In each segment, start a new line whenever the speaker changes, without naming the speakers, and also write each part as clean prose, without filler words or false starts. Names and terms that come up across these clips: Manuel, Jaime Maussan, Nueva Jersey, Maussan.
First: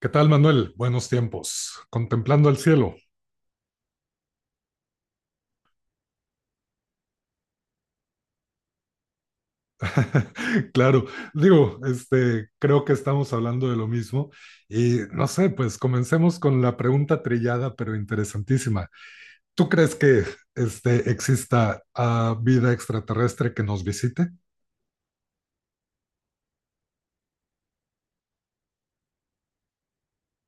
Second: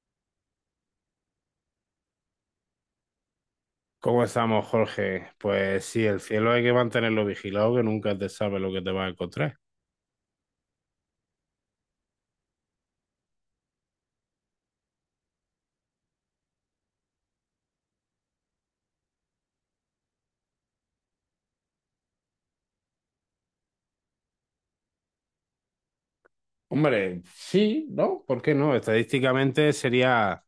¿Qué tal, Manuel? Buenos tiempos, contemplando el cielo.
¿Cómo estamos, Jorge? Pues sí, el cielo hay que mantenerlo vigilado, que nunca te sabe lo que te vas a encontrar.
Claro, digo, creo que estamos hablando de lo mismo y no sé, pues comencemos con la pregunta trillada pero interesantísima. ¿Tú crees que exista vida extraterrestre que nos visite?
Hombre, sí, ¿no? ¿Por qué no? Estadísticamente sería,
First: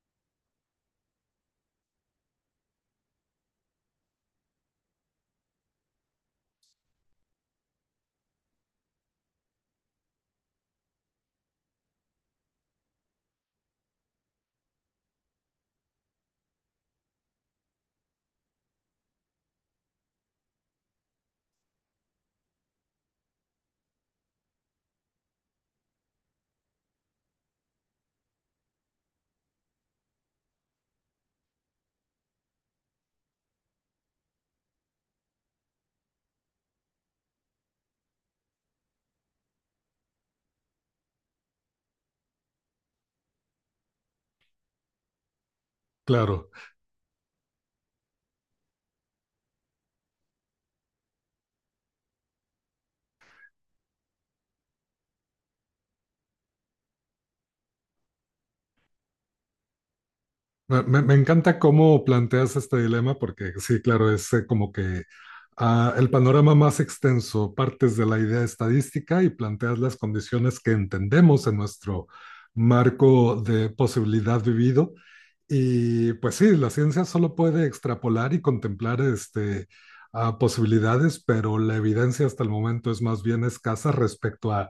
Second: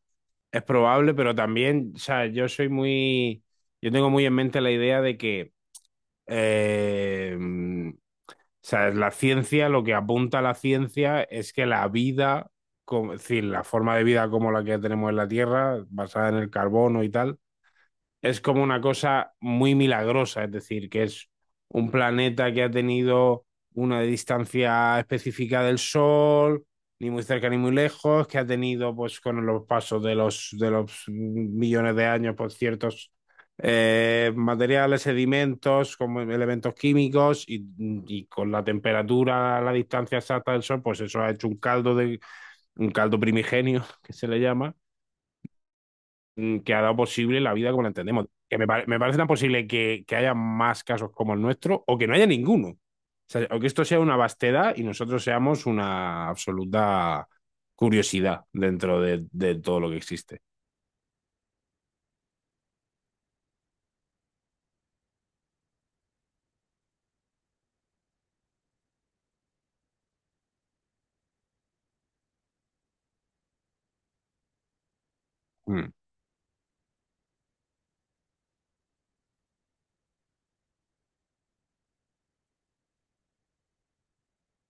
es probable, pero también, o sea, yo soy muy, yo tengo muy en mente la idea de que, o sea, la ciencia, lo que apunta a la ciencia es que la vida, es decir, la forma de vida como la que tenemos en la Tierra, basada en el carbono y tal, es como una cosa muy milagrosa, es decir, que es un planeta que ha tenido una distancia específica del Sol, ni muy cerca ni muy lejos, que ha tenido, pues, con los pasos de los millones de años, pues, ciertos materiales, sedimentos, como elementos químicos, y con la temperatura, la distancia exacta del Sol, pues eso ha hecho un un caldo primigenio, que se le llama,
Claro,
que ha dado posible la vida como la entendemos. Que me parece tan posible que haya más casos como el nuestro o que no haya ninguno. O sea, o que esto sea una vastedad y nosotros seamos una absoluta curiosidad dentro de todo lo que existe.
me encanta cómo planteas este dilema porque sí, claro, es como que a el panorama más extenso, partes de la idea estadística y planteas las condiciones que entendemos en nuestro marco de posibilidad vivido
Mm.
y pues sí, la ciencia solo puede extrapolar y contemplar a posibilidades, pero la evidencia hasta el momento es más bien escasa respecto a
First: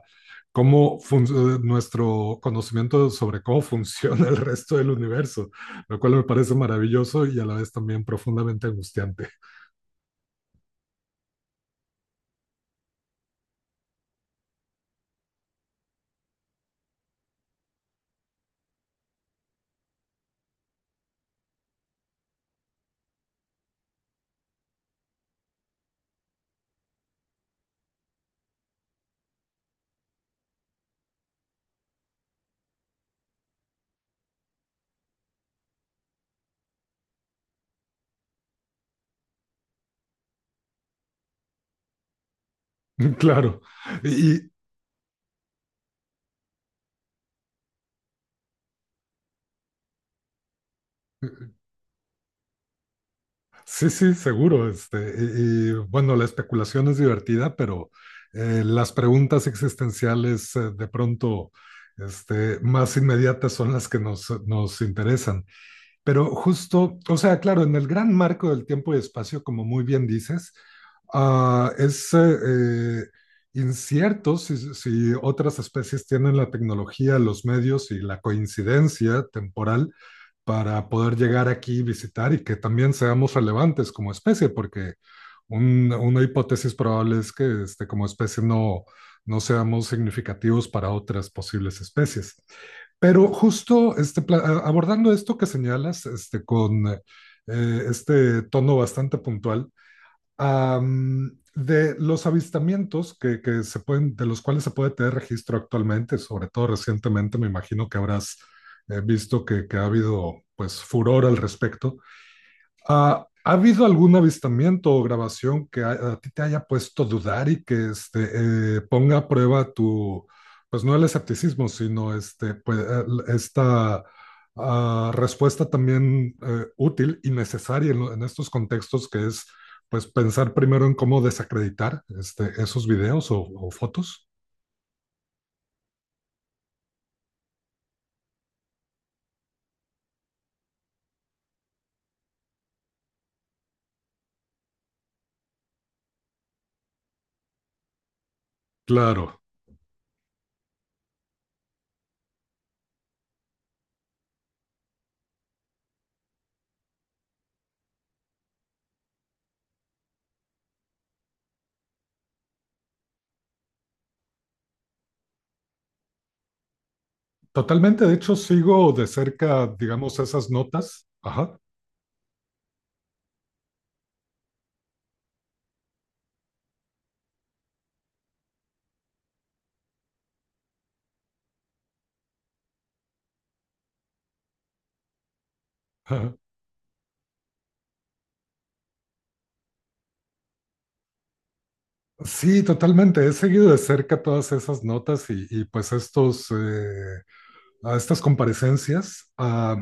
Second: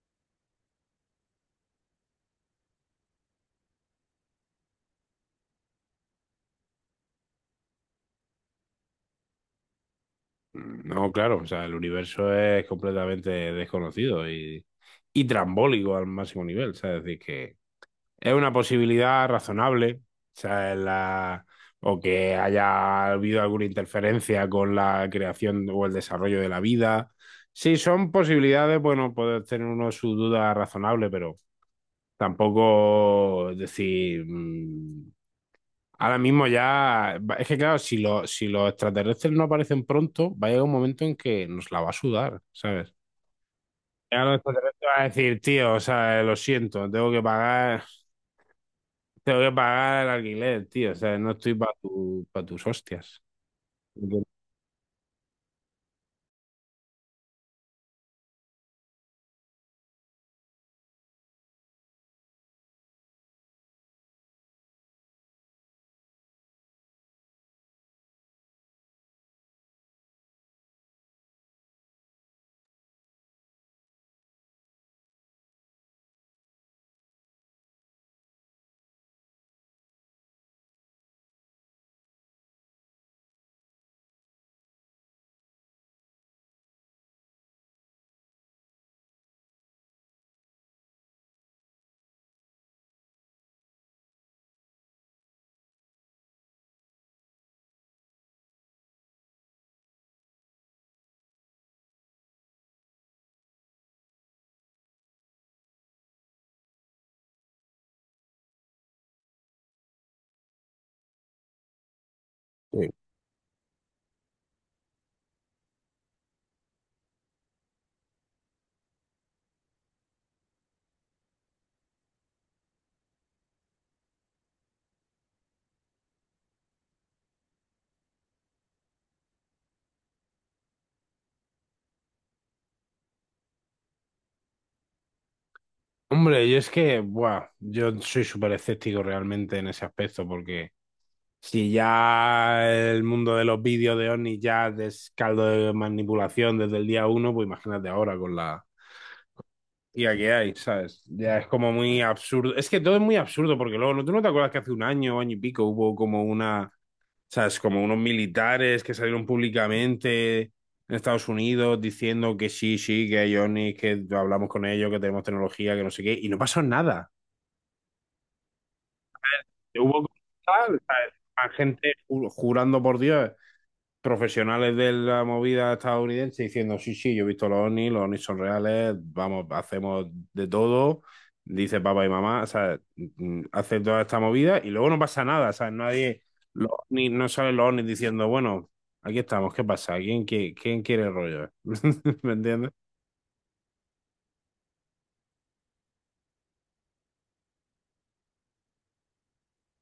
cómo fun- nuestro conocimiento sobre cómo funciona el resto del universo, lo cual me parece maravilloso y a la vez también profundamente angustiante.
Mm, no, claro, o sea, el universo es completamente desconocido y trambólico al máximo nivel. O sea, es decir, que es una posibilidad razonable, sea, la- o que haya habido alguna interferencia con la creación o el desarrollo de la vida. Sí, son posibilidades, bueno, puede tener uno su duda razonable, pero tampoco decir, ahora mismo ya, es que claro, si los extraterrestres no aparecen pronto, va a llegar un momento en que nos la va a sudar, ¿sabes?
Claro,
Ya los
y,
extraterrestres van a decir, tío, o sea, lo siento, tengo que pagar. Tengo que pagar el alquiler, tío. O sea, no estoy para pa' tus hostias.
Sí, sí,
Sí.
seguro. Bueno, la especulación es divertida, pero las preguntas existenciales de pronto más inmediatas son las que nos interesan. Pero justo, o sea, claro, en el gran marco del tiempo y espacio, como muy bien dices, ah, es eh, incierto si otras especies tienen la tecnología, los medios y la coincidencia temporal para poder llegar aquí, visitar y que también seamos relevantes como especie, porque una hipótesis probable es que como especie, no seamos significativos para otras posibles especies. Pero justo abordando esto que señalas, con este tono bastante puntual. De los avistamientos que se pueden, de los cuales se puede tener registro actualmente, sobre todo recientemente, me imagino que habrás visto que ha habido pues furor al respecto. ¿Ha habido algún avistamiento o grabación que a ti te haya puesto a dudar y que ponga a prueba tu, pues no el escepticismo, sino pues, esta respuesta también útil y necesaria en, en estos contextos, que es pues pensar primero en cómo desacreditar esos videos o fotos?
Hombre, yo es que, buah, yo soy súper escéptico realmente en ese aspecto, porque si ya el mundo de los vídeos de Oni ya es caldo de manipulación desde el día uno, pues imagínate ahora con la
Claro,
IA que hay, ¿sabes? Ya es como muy absurdo. Es que todo es muy absurdo, porque luego, ¿tú no te acuerdas que hace un año, año y pico, hubo como una... ¿Sabes? Como unos militares que salieron públicamente en Estados Unidos diciendo que sí, sí, que hay OVNIs, que hablamos con ellos, que tenemos tecnología, que no sé qué, y no pasó nada.
totalmente. De hecho, sigo de cerca,
Hubo
digamos, esas
tal,
notas.
¿sabes?
Ajá.
Jurando por Dios, profesionales de la movida estadounidense diciendo, sí, sí, yo he visto los ovnis son reales, vamos, hacemos de todo, dice papá y mamá, o sea, hace toda esta movida y luego no pasa nada, ¿sabes? Nadie, los ovnis, no salen los ovnis diciendo, bueno, aquí estamos, ¿qué pasa? ¿Quién quiere el rollo? ¿Me
Sí,
entiendes?
totalmente. He seguido de cerca todas esas notas y pues a estas comparecencias.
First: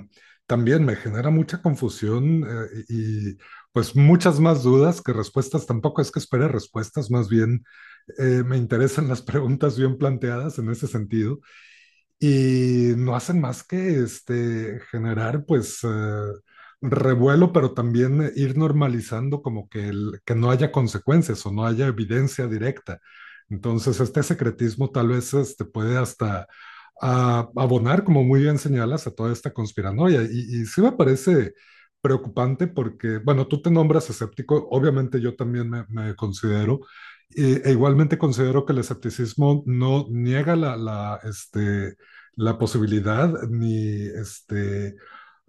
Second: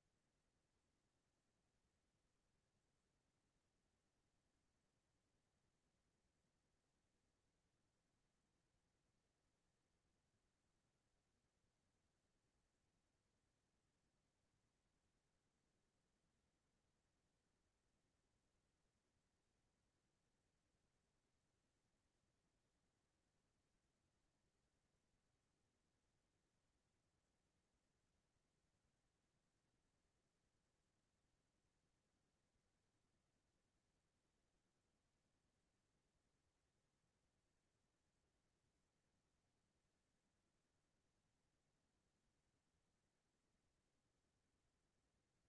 También me genera mucha confusión pues muchas más dudas que respuestas. Tampoco es que espere respuestas, más bien me interesan las preguntas bien planteadas en ese sentido y no hacen más que generar pues revuelo, pero también ir normalizando como que, que no haya consecuencias o no haya evidencia directa. Entonces, este secretismo tal vez puede hasta abonar, como muy bien señalas, a toda esta conspiranoia. Y sí me parece preocupante porque, bueno, tú te nombras escéptico, obviamente yo también me considero. Igualmente considero que el escepticismo no niega la posibilidad, ni este,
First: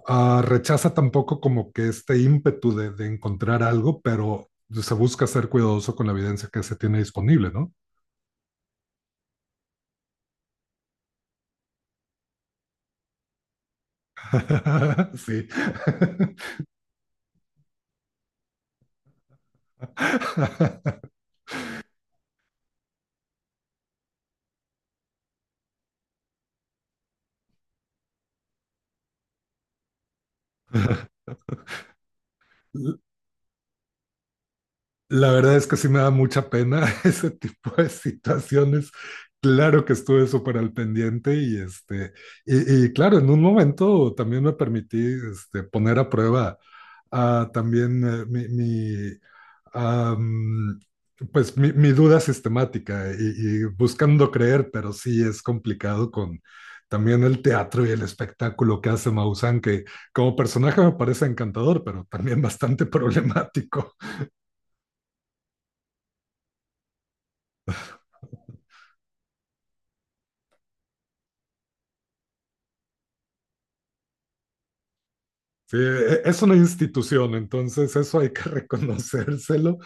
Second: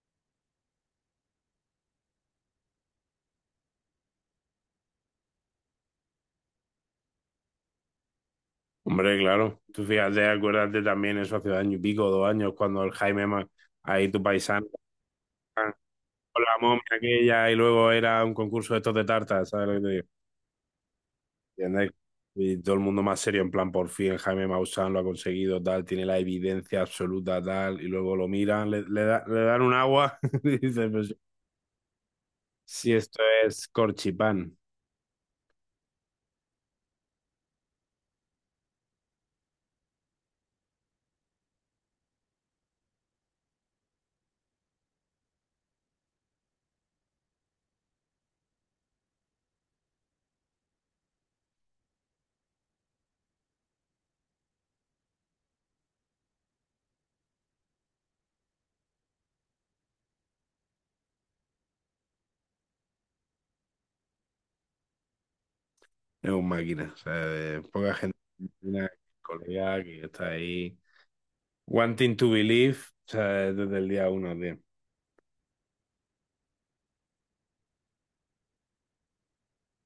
ah, rechaza tampoco como que este ímpetu de encontrar algo, pero se busca ser cuidadoso con la evidencia que se tiene disponible, ¿no?
Hombre, claro, tú fíjate, acuérdate también eso hace año y pico, dos años, cuando el ahí tu paisano,
Sí.
con la momia aquella y luego era un concurso de estos de tartas, ¿sabes lo que te digo? ¿Entiendes? Y todo el mundo más serio, en plan, por fin Jaime Maussan lo ha conseguido, tal, tiene la evidencia absoluta, tal, y luego lo miran, le dan un agua, y dicen, pues, si esto es corchipán,
La verdad es que sí me da mucha pena ese tipo de situaciones. Claro que estuve súper al pendiente y y claro, en un momento también me permití poner a prueba ah, también mi, mi, am, pues mi duda sistemática y buscando creer, pero sí es complicado con también el teatro y el espectáculo que hace Maussan, que como personaje me parece encantador, pero también bastante problemático.
es un máquina, o sea, de poca gente, una colega que está ahí, wanting to believe, o sea, desde el día uno, tío.
Sí, es una institución, entonces eso hay que reconocérselo,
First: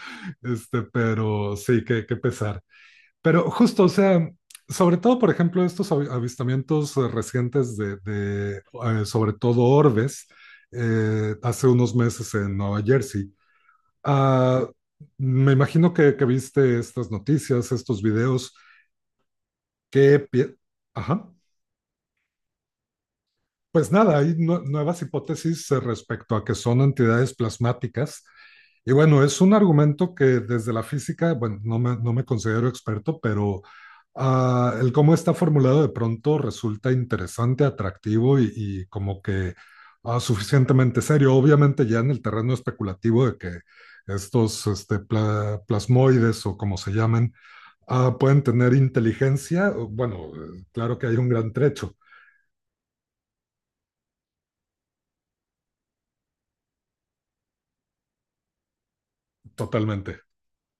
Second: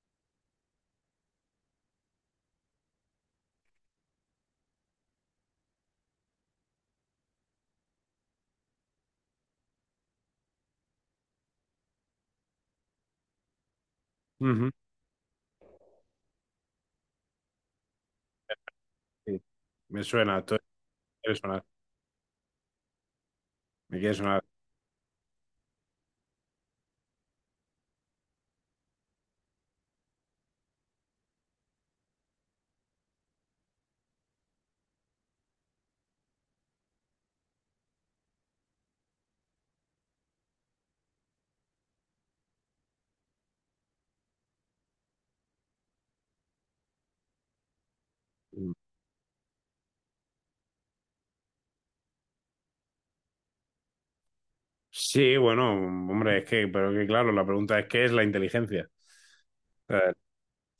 pero sí, qué, qué pesar. Pero justo, o sea, sobre todo, por ejemplo, estos avistamientos recientes sobre todo orbes, hace unos meses en Nueva Jersey. Ah,
Ujú,
Me imagino que viste estas noticias, estos videos,
sí, me
que...
suena, esto me
Ajá.
quiere sonar,
Pues
me quiere
nada, hay
sonar.
nuevas hipótesis respecto a que son entidades plasmáticas. Y bueno, es un argumento que desde la física, bueno, no me considero experto, pero el cómo está formulado de pronto resulta interesante, atractivo y como que suficientemente serio. Obviamente ya en el terreno especulativo de que plasmoides o como se llamen, pueden tener inteligencia, bueno, claro que hay un gran trecho,
Sí, bueno, hombre, es que, pero que claro, la pregunta es, ¿qué es la inteligencia?
totalmente.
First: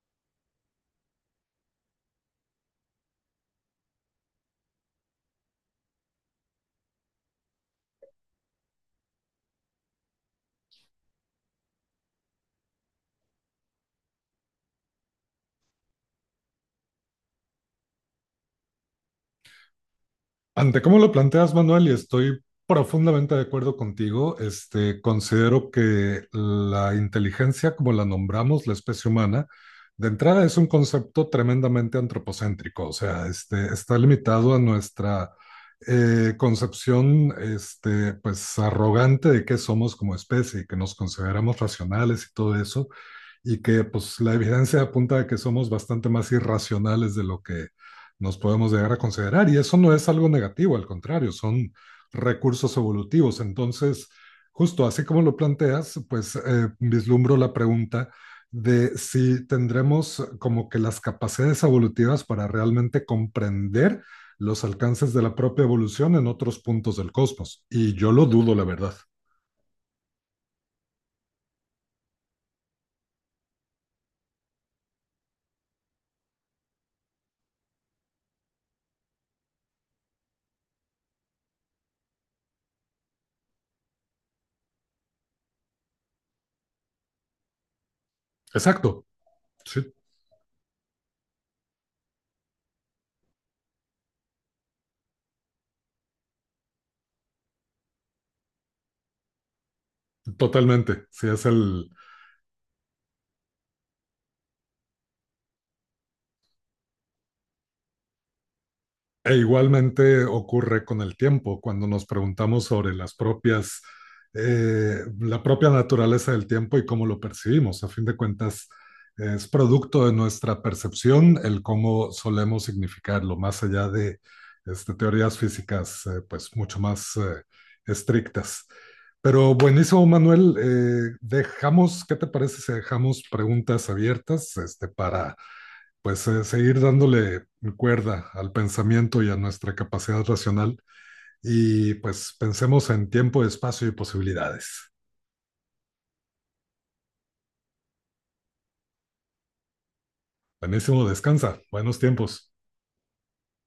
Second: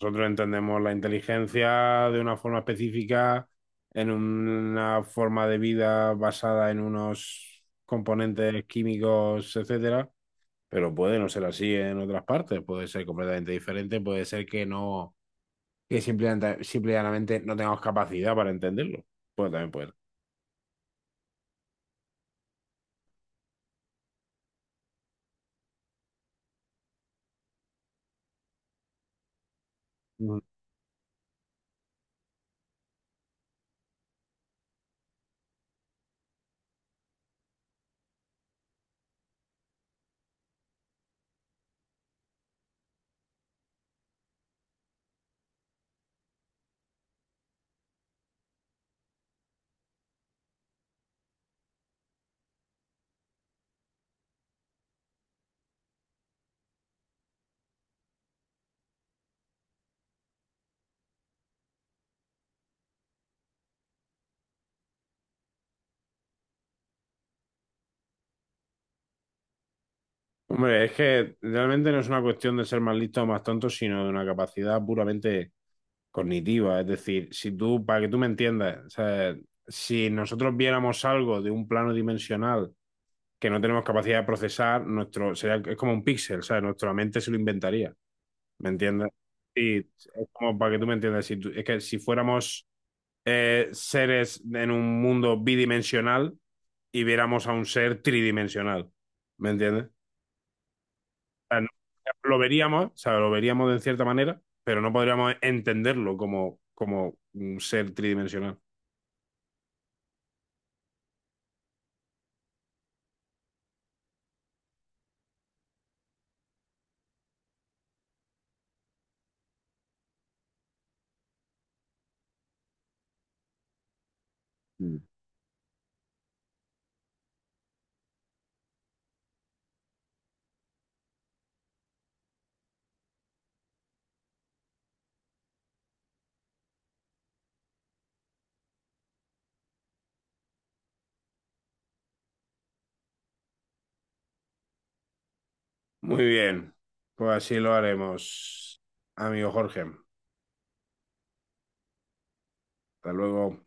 Nosotros entendemos la inteligencia de una forma específica, en una forma de vida basada en unos componentes químicos, etcétera, pero puede no ser así en otras partes, puede ser completamente diferente, puede ser que no, que simplemente no tengamos capacidad para entenderlo. Pues también puede ser.
Ante cómo lo planteas, Manuel, y estoy profundamente de acuerdo contigo, considero que la inteligencia, como la nombramos la especie humana, de
Mm.
entrada es un concepto tremendamente antropocéntrico, o sea, está limitado a nuestra concepción, pues, arrogante de qué somos como especie y que nos consideramos racionales y todo eso y que pues la evidencia apunta a que somos bastante más irracionales de lo que nos podemos llegar a considerar y eso no es algo negativo, al contrario, son recursos evolutivos. Entonces, justo así como lo planteas, pues vislumbro la pregunta de si tendremos como que las capacidades evolutivas para realmente comprender los alcances de la propia evolución en otros puntos del cosmos. Y yo lo dudo, la verdad.
Hombre, es que realmente no es una cuestión de ser más listo o más tonto, sino de una capacidad puramente cognitiva. Es decir, si tú, para que tú me entiendas, o sea, si nosotros viéramos algo de un plano dimensional que no tenemos capacidad de procesar, es como un píxel, ¿sabes? Nuestra mente se lo inventaría, ¿me
Exacto,
entiendes? Sí,
sí,
es como para que tú me entiendas, es que si fuéramos seres en un mundo bidimensional y viéramos a un ser tridimensional, ¿me entiendes? O
totalmente.
sea, lo veríamos, o sea, lo veríamos de cierta manera, pero no podríamos entenderlo como, como un ser tridimensional.
E igualmente ocurre con el tiempo, cuando nos preguntamos sobre la propia naturaleza del tiempo y cómo lo percibimos. A fin de cuentas, es producto de nuestra percepción el cómo solemos significarlo, más allá de
Mm.
teorías físicas pues mucho más estrictas. Pero buenísimo, Manuel. Dejamos, ¿qué te parece si dejamos preguntas abiertas para pues seguir dándole cuerda al pensamiento y a nuestra capacidad racional y pues pensemos en tiempo, espacio y posibilidades.
Muy bien, pues así lo haremos, amigo Jorge. Hasta
Buenísimo, descansa, buenos tiempos.
luego.